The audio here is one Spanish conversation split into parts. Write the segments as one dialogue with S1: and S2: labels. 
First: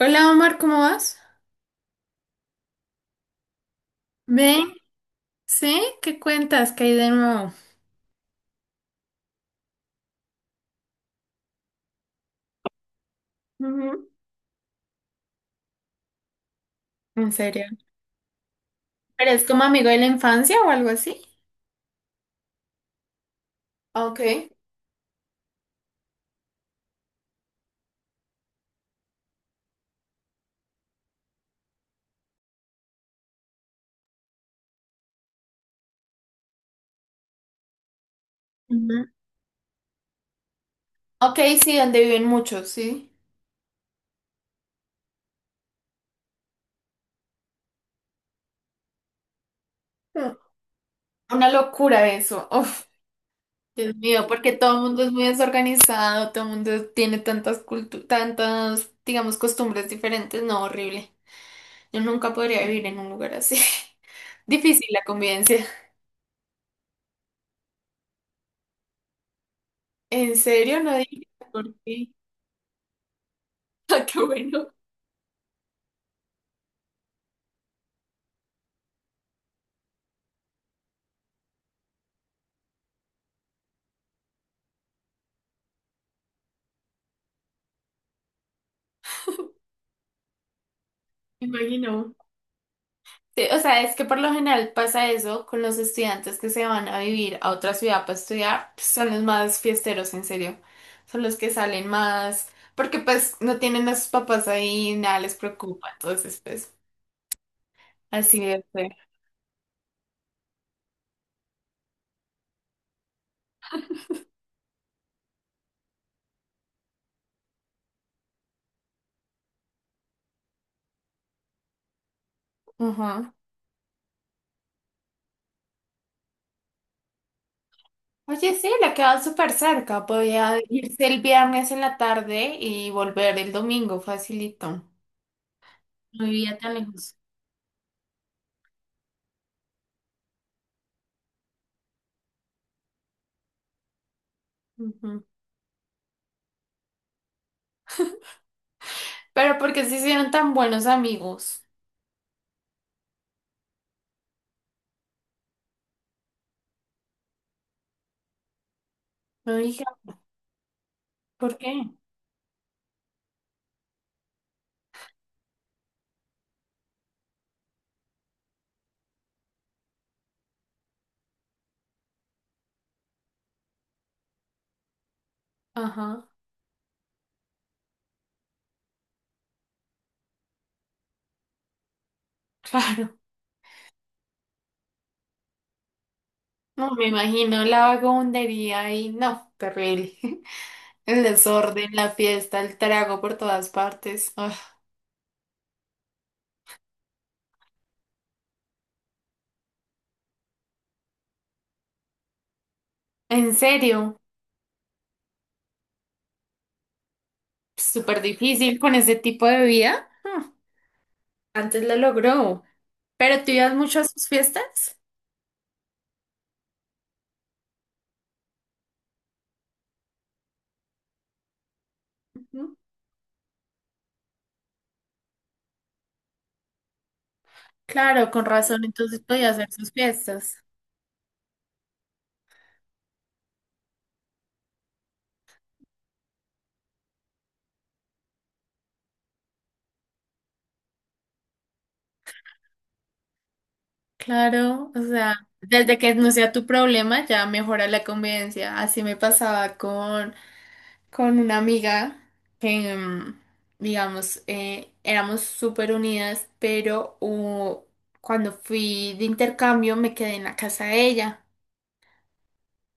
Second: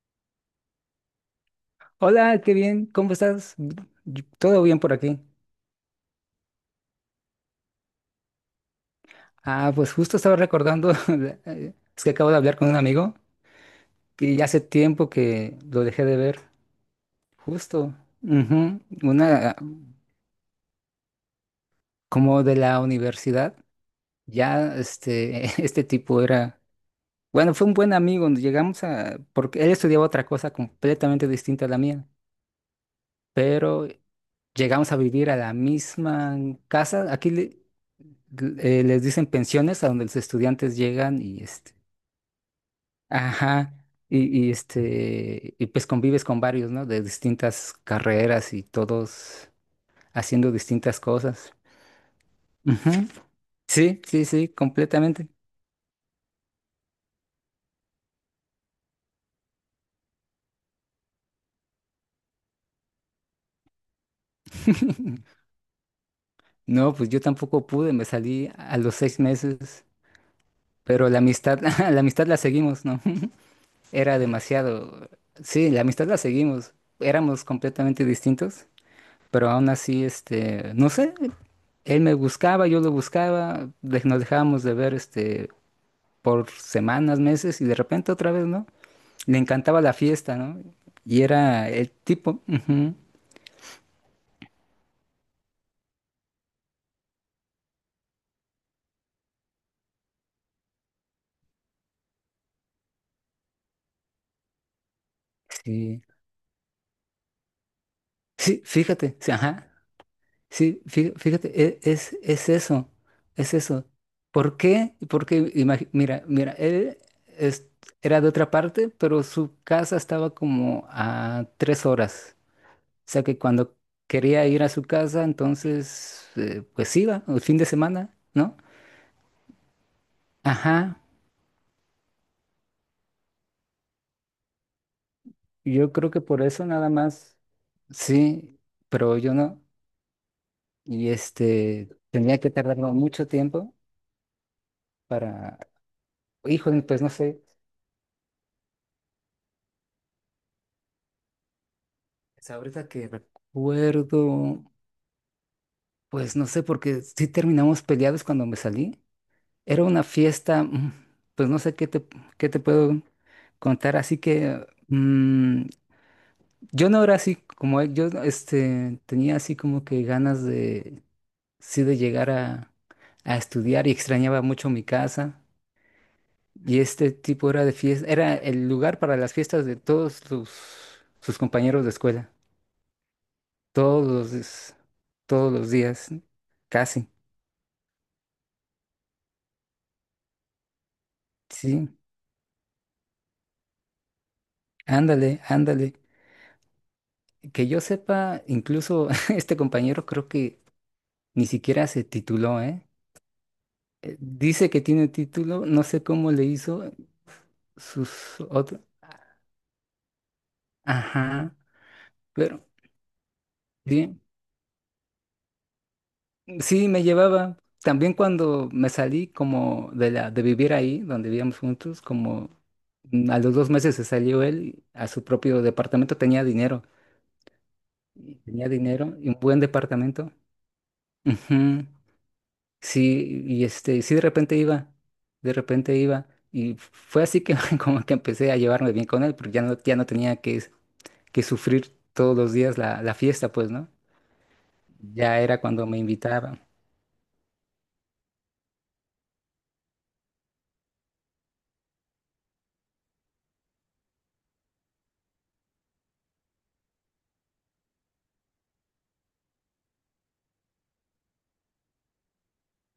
S1: Hola Omar, ¿cómo vas?
S2: Hola, qué bien, ¿cómo estás? Todo
S1: ¿Ven?
S2: bien por aquí.
S1: ¿Sí? ¿Qué cuentas? ¿Qué hay de nuevo?
S2: Pues justo estaba recordando, es que acabo de hablar con un amigo
S1: Ujú.
S2: que ya hace tiempo que lo dejé de ver,
S1: ¿En serio?
S2: justo. Ujú.
S1: ¿Eres
S2: Una,
S1: como amigo de la infancia o algo así?
S2: como de la universidad,
S1: Okay.
S2: ya este, este tipo era, bueno, fue un buen amigo, llegamos a, porque él estudiaba otra cosa completamente distinta a la mía, pero llegamos a vivir a la misma casa. Aquí
S1: Ujú.
S2: les dicen pensiones a donde los estudiantes llegan
S1: Ok,
S2: y este,
S1: sí, donde viven muchos, sí.
S2: ajá, y este, y pues convives con varios, ¿no? De distintas carreras y todos
S1: Mm.
S2: haciendo distintas
S1: Una
S2: cosas.
S1: locura eso. Uf,
S2: Ujú.
S1: Dios
S2: Sí, sí,
S1: mío,
S2: sí,
S1: porque todo el mundo es muy
S2: completamente.
S1: desorganizado, todo el mundo tiene tantas, digamos, costumbres diferentes. No, horrible. Yo nunca podría vivir en un lugar así. Difícil la convivencia.
S2: No, pues yo tampoco pude, me salí a los 6 meses,
S1: ¿En serio? No
S2: pero la
S1: digas
S2: amistad,
S1: por
S2: la
S1: qué.
S2: amistad la seguimos, ¿no?
S1: Ah,
S2: Era
S1: qué bueno.
S2: demasiado. Sí, la amistad la seguimos. Éramos completamente distintos, pero aún así, este, no sé, él me buscaba, yo lo buscaba, nos dejábamos de ver, este, por semanas, meses, y de repente otra vez, ¿no? Le encantaba la fiesta, ¿no? Y
S1: Me
S2: era el
S1: imagino.
S2: tipo, ujú,
S1: Sí, o sea, es que por lo general pasa eso con los estudiantes que se van a vivir a otra ciudad para estudiar, pues, son los más fiesteros, en serio. Son los que salen más, porque pues no tienen a sus papás ahí, nada les preocupa,
S2: sí,
S1: entonces pues así
S2: sí,
S1: debe ser.
S2: fíjate, sí, ajá, sí, fíjate, es eso, es eso. ¿Por qué? Porque, mira, es- era de otra parte, pero su casa estaba como a 3 horas. Sea
S1: Ajá.
S2: que cuando quería ir a su casa, entonces, pues iba, el fin de semana,
S1: Oye,
S2: ¿no?
S1: sí, le quedaba súper cerca, podía
S2: Ajá,
S1: irse el viernes en la tarde y volver el domingo, facilito.
S2: yo creo que
S1: No
S2: por
S1: vivía
S2: eso
S1: tan
S2: nada
S1: lejos.
S2: más, sí, pero yo no. Y este, tenía que tardarme mucho tiempo
S1: Ujú.
S2: para, híjole, pues no sé,
S1: ¿Pero porque qué se hicieron tan buenos amigos?
S2: es ahorita que recuerdo, pues no sé, porque sí terminamos peleados cuando me salí.
S1: No dije,
S2: Era una
S1: "Ah,
S2: fiesta, pues
S1: ¿por
S2: no
S1: qué?"
S2: sé qué te puedo contar, así que... yo no era así, como él, yo este, tenía así como que ganas de, sí, de llegar a estudiar y extrañaba mucho mi casa.
S1: Ajá,
S2: Y este tipo era de fiesta, era el lugar para las fiestas de todos sus, sus compañeros de escuela,
S1: claro.
S2: todos los, des- todos los días,
S1: No, me
S2: casi.
S1: imagino la vagabundería y no, terrible. El
S2: Sí,
S1: desorden, la fiesta, el trago por todas partes. Ah,
S2: ándale, ándale. Que yo sepa, incluso este compañero creo que ni siquiera se tituló, ¿eh?
S1: en serio,
S2: Dice que tiene título, no sé cómo le hizo
S1: súper
S2: sus
S1: difícil
S2: otros.
S1: con ese tipo de vida. Ah,
S2: Ajá,
S1: antes lo logró.
S2: pero
S1: ¿Pero tú ibas mucho a
S2: bien,
S1: sus fiestas?
S2: sí me llevaba. También cuando me salí como de la de vivir ahí, donde vivíamos juntos, como
S1: Ujú.
S2: a los 2 meses se salió él a su propio departamento,
S1: Claro, con
S2: tenía
S1: razón,
S2: dinero
S1: entonces
S2: y un
S1: podía
S2: buen
S1: hacer sus
S2: departamento.
S1: fiestas.
S2: Ujú. Sí, y este, sí de repente iba, y fue así que como que empecé a llevarme bien con él, porque ya no, ya no tenía que sufrir todos los días la fiesta, pues, ¿no?
S1: Claro, o sea,
S2: Ya era cuando
S1: desde
S2: me
S1: que no sea tu
S2: invitaba.
S1: problema ya mejora la convivencia. Así me pasaba con una amiga que, mm, digamos, éramos súper unidas, pero cuando fui de intercambio me quedé en la casa de ella.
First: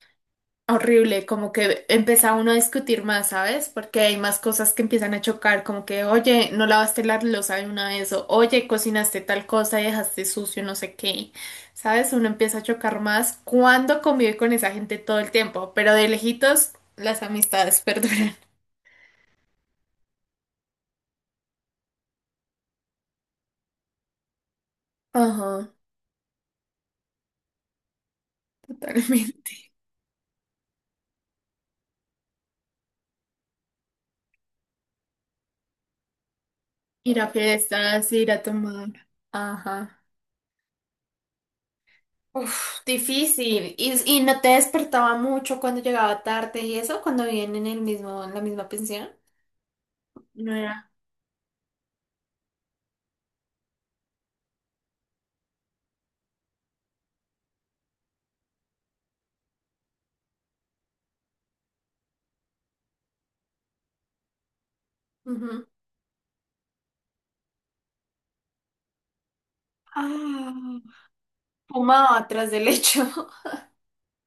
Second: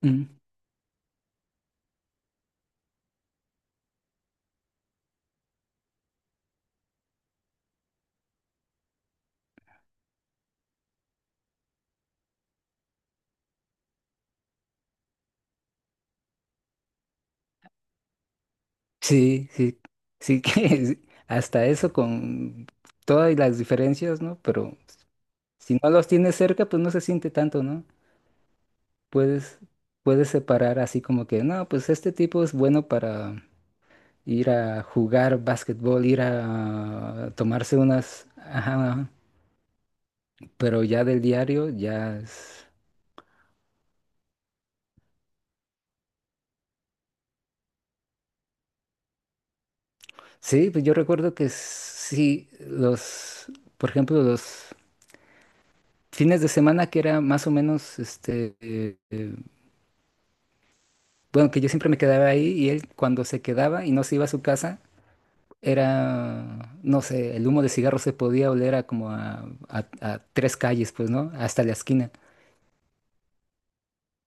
S2: Mm.
S1: Horrible, como que empieza uno a discutir más, ¿sabes? Porque hay más cosas que empiezan a chocar, como que, oye, no lavaste la loza de una vez, o oye, cocinaste tal cosa y dejaste sucio, no sé qué, ¿sabes? Uno empieza a chocar más cuando convive con esa gente todo el tiempo, pero de lejitos las amistades perduran.
S2: Sí, sí, sí que hasta eso con todas las diferencias, ¿no? Pero
S1: Ajá.
S2: si no los tienes cerca, pues no se siente tanto, ¿no? Puedes,
S1: Totalmente.
S2: puedes separar así como que, no, pues este tipo es bueno para ir a jugar básquetbol, ir
S1: Ir a
S2: a tomarse
S1: fiestas,
S2: unas,
S1: ir a
S2: ajá,
S1: tomar.
S2: ajá.
S1: Ajá.
S2: Pero ya del diario, ya es...
S1: Uf, difícil. Y no te despertaba mucho cuando llegaba tarde y eso, cuando vivían en el mismo, en la misma pensión? No
S2: Sí, pues
S1: era.
S2: yo recuerdo que sí, los, por ejemplo, los fines de semana que era más o menos, este, eh, bueno, que yo siempre me quedaba ahí y él cuando se quedaba y no se iba a su casa,
S1: Ujú.
S2: era, no sé, el humo de cigarro se podía oler a como a, a tres
S1: Ah,
S2: calles, pues, ¿no? Hasta la esquina.
S1: fumaba atrás del lecho.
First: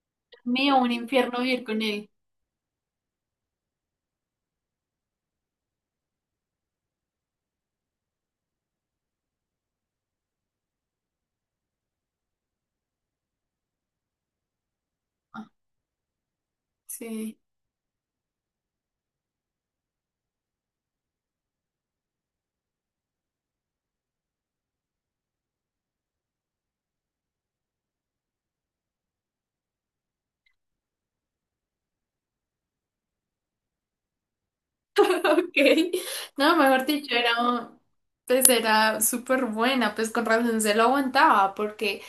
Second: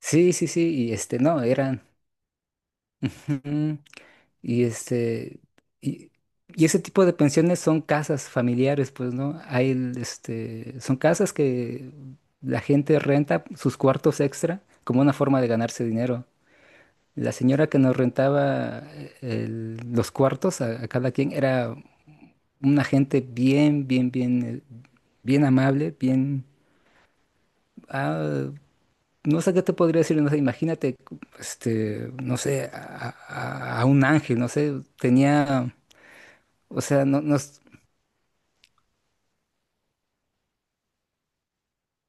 S2: Sí, sí, sí,
S1: mío, un
S2: y este,
S1: infierno
S2: no,
S1: vivir con
S2: eran,
S1: él.
S2: ujú, y este, y, y ese tipo de pensiones son casas familiares, pues, ¿no? Este, son casas que la gente renta sus cuartos extra como una forma de ganarse dinero. La
S1: Sí.
S2: señora que nos rentaba los cuartos a cada quien era una gente bien, bien, bien, bien amable, bien... ah, no sé qué te podría decir, no sé, imagínate, este, no sé, a un ángel, no sé, tenía,
S1: Ok. No,
S2: o
S1: mejor
S2: sea,
S1: dicho,
S2: no,
S1: era,
S2: nos...
S1: pues era súper buena, pues con razón se lo aguantaba, porque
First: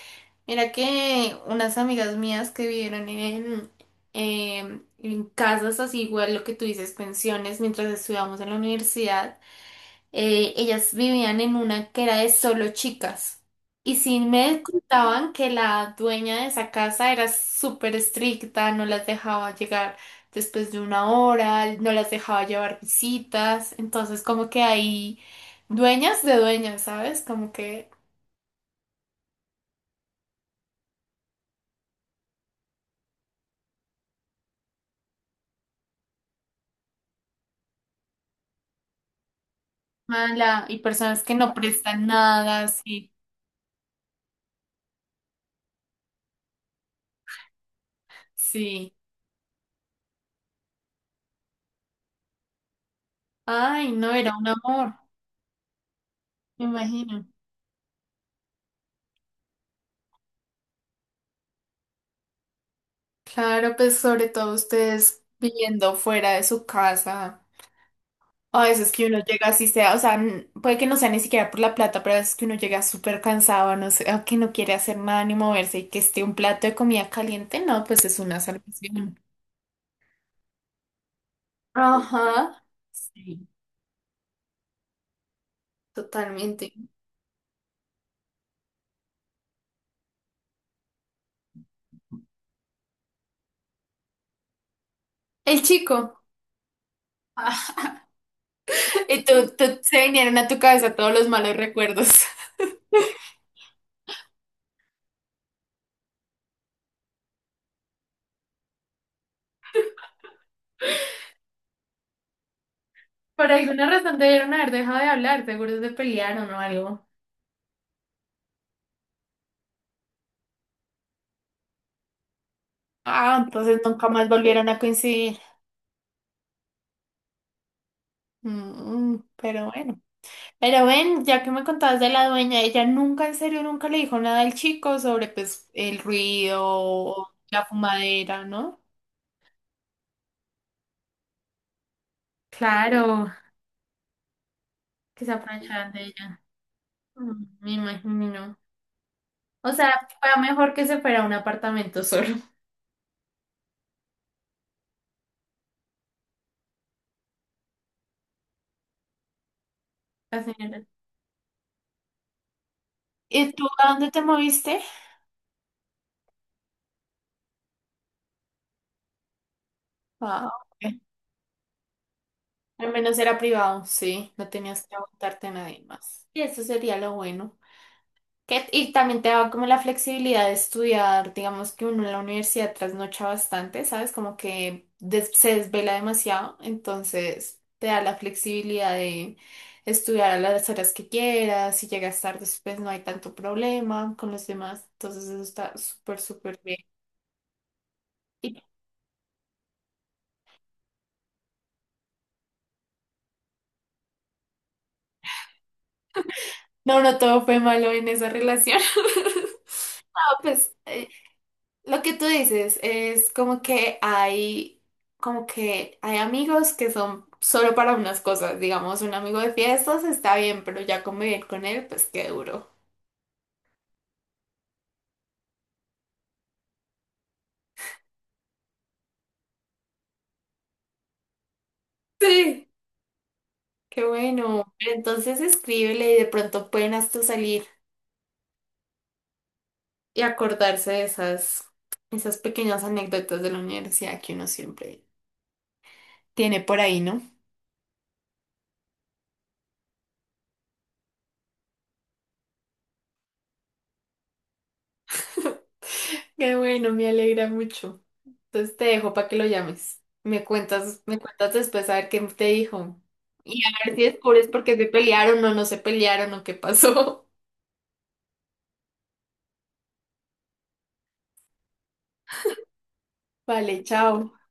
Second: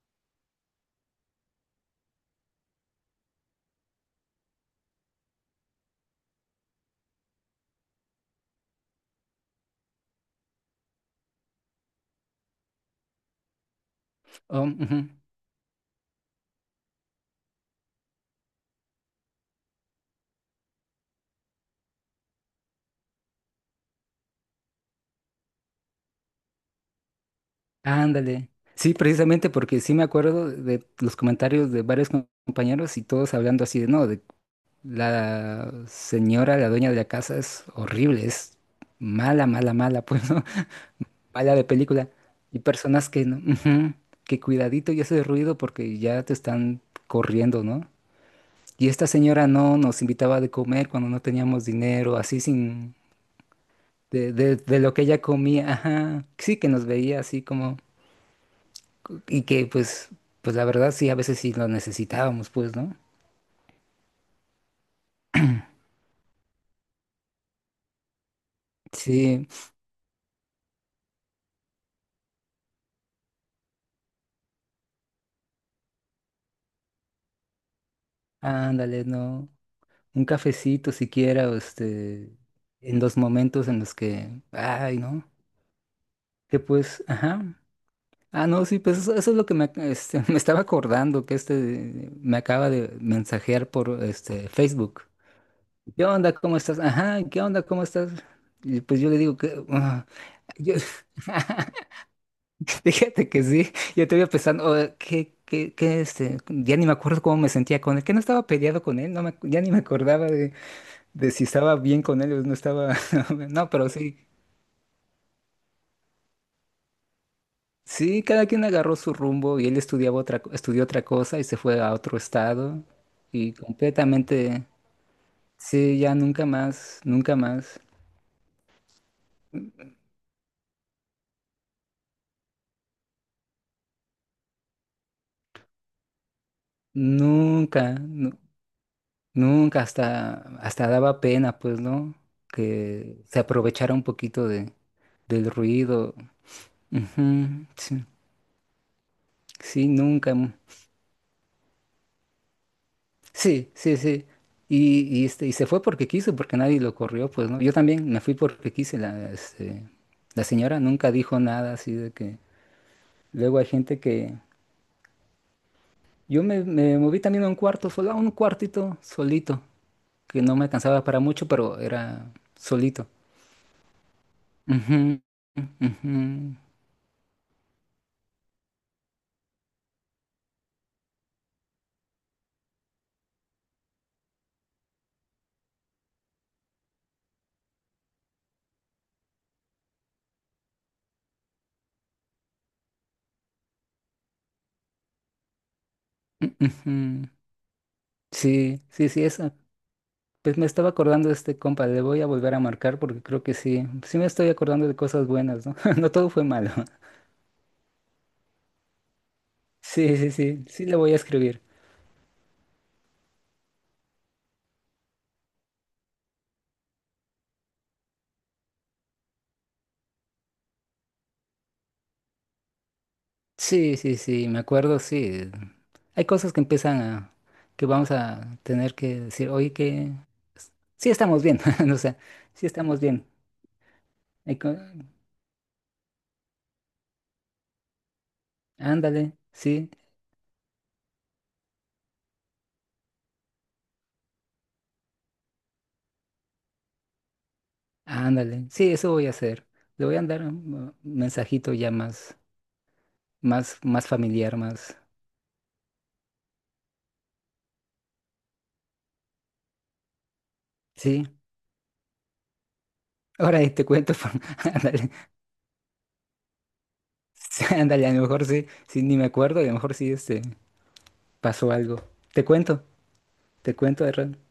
S1: era que unas amigas mías que vivieron en casas así, igual lo que tú dices, pensiones, mientras estudiábamos en la universidad, ellas vivían en una que era de solo chicas. Y sí me
S2: Oh, ujú,
S1: contaban que la dueña de esa casa era súper estricta, no las dejaba llegar después de una hora, no las dejaba llevar visitas. Entonces, como que hay dueñas de dueñas, ¿sabes? Como que
S2: ándale. Sí, precisamente porque sí me acuerdo de los comentarios de varios compañeros y todos hablando así de, no, de la señora, la dueña de la casa es horrible, es mala, mala, mala, pues, ¿no?
S1: mala y personas que no
S2: Mala de
S1: prestan
S2: película. Y
S1: nada,
S2: personas
S1: sí,
S2: que no, ujú, que cuidadito y hace ruido porque ya te están corriendo, ¿no? Y
S1: sí.
S2: esta señora no nos invitaba de comer cuando no teníamos dinero, así sin...
S1: Ay, no, era un
S2: De lo
S1: amor,
S2: que ella comía, ajá. Sí,
S1: me
S2: que nos veía
S1: imagino.
S2: así como... Y que pues, pues la verdad sí, a veces sí lo necesitábamos, pues, ¿no?
S1: Claro, pues sobre todo ustedes viviendo fuera de su casa. A veces que uno llega
S2: Sí,
S1: así sea, o sea, puede que no sea ni siquiera por la plata, pero a veces que uno llega súper cansado, no sé, o que no quiere hacer nada ni moverse y que esté un plato de comida caliente, no, pues es una
S2: ándale,
S1: salvación.
S2: no. Un cafecito siquiera, o este,
S1: Ajá.
S2: en los
S1: Sí,
S2: momentos en los que, ay, ¿no? Que
S1: totalmente.
S2: pues, ajá. Ah, no, sí, pues eso es lo que me, este, me estaba acordando, que este me acaba de mensajear por este Facebook.
S1: El
S2: ¿Qué
S1: chico.
S2: onda? ¿Cómo estás? Ajá, ¿qué onda? ¿Cómo estás? Y pues yo le
S1: y
S2: digo que,
S1: se
S2: ah,
S1: vinieron a tu
S2: yo-
S1: cabeza todos los malos recuerdos.
S2: fíjate que sí, yo te pensando, oh, ¿qué, qué, qué, este? Ya ni me acuerdo cómo me sentía con él, que no estaba peleado con él, no me, ya ni me acordaba de si estaba bien con él o no estaba.
S1: Por
S2: No, pero
S1: alguna razón
S2: sí.
S1: debieron haber dejado de hablar, seguro se pelearon o algo.
S2: Sí, cada quien agarró su rumbo y él estudiaba otra, estudió otra cosa y se fue a otro estado.
S1: Ah,
S2: Y
S1: entonces nunca más
S2: completamente,
S1: volvieron a coincidir.
S2: sí, ya nunca más, nunca más,
S1: Mm, pero bueno. Pero ven, ya que me contabas de la dueña, ella nunca, en serio, nunca le dijo nada al chico sobre pues el ruido o la
S2: nunca,
S1: fumadera, ¿no?
S2: nunca hasta, hasta daba pena, pues, ¿no? Que
S1: Claro,
S2: se aprovechara un poquito de,
S1: que se
S2: del
S1: aprovecharan de
S2: ruido.
S1: ella. Mm,
S2: Ujú,
S1: me
S2: sí,
S1: imagino. O
S2: sí,
S1: sea,
S2: nunca.
S1: fue mejor que se fuera a un apartamento solo,
S2: Sí, sí, sí. Y este, y se fue porque quiso, porque nadie lo corrió, pues, ¿no? Yo también me fui porque quise. La, este,
S1: la
S2: la señora
S1: señora.
S2: nunca dijo nada así de que...
S1: ¿Y
S2: Luego
S1: tú
S2: hay
S1: a
S2: gente
S1: dónde te
S2: que...
S1: moviste?
S2: Yo me moví también a un cuarto, solo a un cuartito solito, que
S1: Ah,
S2: no me
S1: ok.
S2: alcanzaba para mucho, pero era
S1: Al
S2: solito.
S1: menos era privado, sí, no tenías que
S2: Ujú,
S1: aguantarte a nadie
S2: ujú,
S1: más. Y eso sería lo bueno. Que, y también te daba como la flexibilidad de estudiar, digamos que uno en la universidad trasnocha bastante, ¿sabes? Como que se desvela demasiado, entonces te da la flexibilidad de estudiar a las horas que quieras, si llegas tarde, pues no hay tanto problema con los demás, entonces eso está súper, súper bien.
S2: ujú.
S1: Y
S2: Sí, sí, sí, eso. Pues me estaba acordando de este compa, le voy a volver a marcar porque creo que sí, sí me estoy acordando de cosas buenas, ¿no? No todo fue malo.
S1: no, no todo fue malo en esa relación.
S2: Sí, sí,
S1: Ah,
S2: sí,
S1: pues
S2: sí le voy a escribir.
S1: lo que tú dices es como que como que hay amigos que son solo para unas cosas. Digamos, un amigo de fiestas está bien, pero ya convivir con él, pues qué duro.
S2: Sí, sí, sí, me acuerdo, sí. Hay cosas que empiezan a, que vamos a tener que decir, oye, que sí estamos bien, o sea, sí
S1: Sí.
S2: estamos bien.
S1: Qué
S2: Hay
S1: bueno. Pero entonces escríbele y de pronto pueden hasta salir
S2: ándale, sí,
S1: y acordarse de esas pequeñas anécdotas de la universidad que uno siempre tiene por ahí, ¿no?
S2: ándale, sí, eso voy a hacer. Le voy a andar un mensajito ya más, más, más familiar, más,
S1: Qué bueno, me alegra mucho. Entonces te dejo para que lo llames. Me
S2: sí.
S1: cuentas después a ver qué te dijo.
S2: Ahora
S1: Y a
S2: ahí te
S1: ver si
S2: cuento,
S1: descubres por qué se
S2: ándale,
S1: pelearon o no se pelearon o qué pasó.
S2: sí, ándale, a lo mejor sí, sí, ni me acuerdo y a lo mejor sí, este, pasó algo. Te cuento, te
S1: Vale,
S2: cuento, Errol.
S1: chao.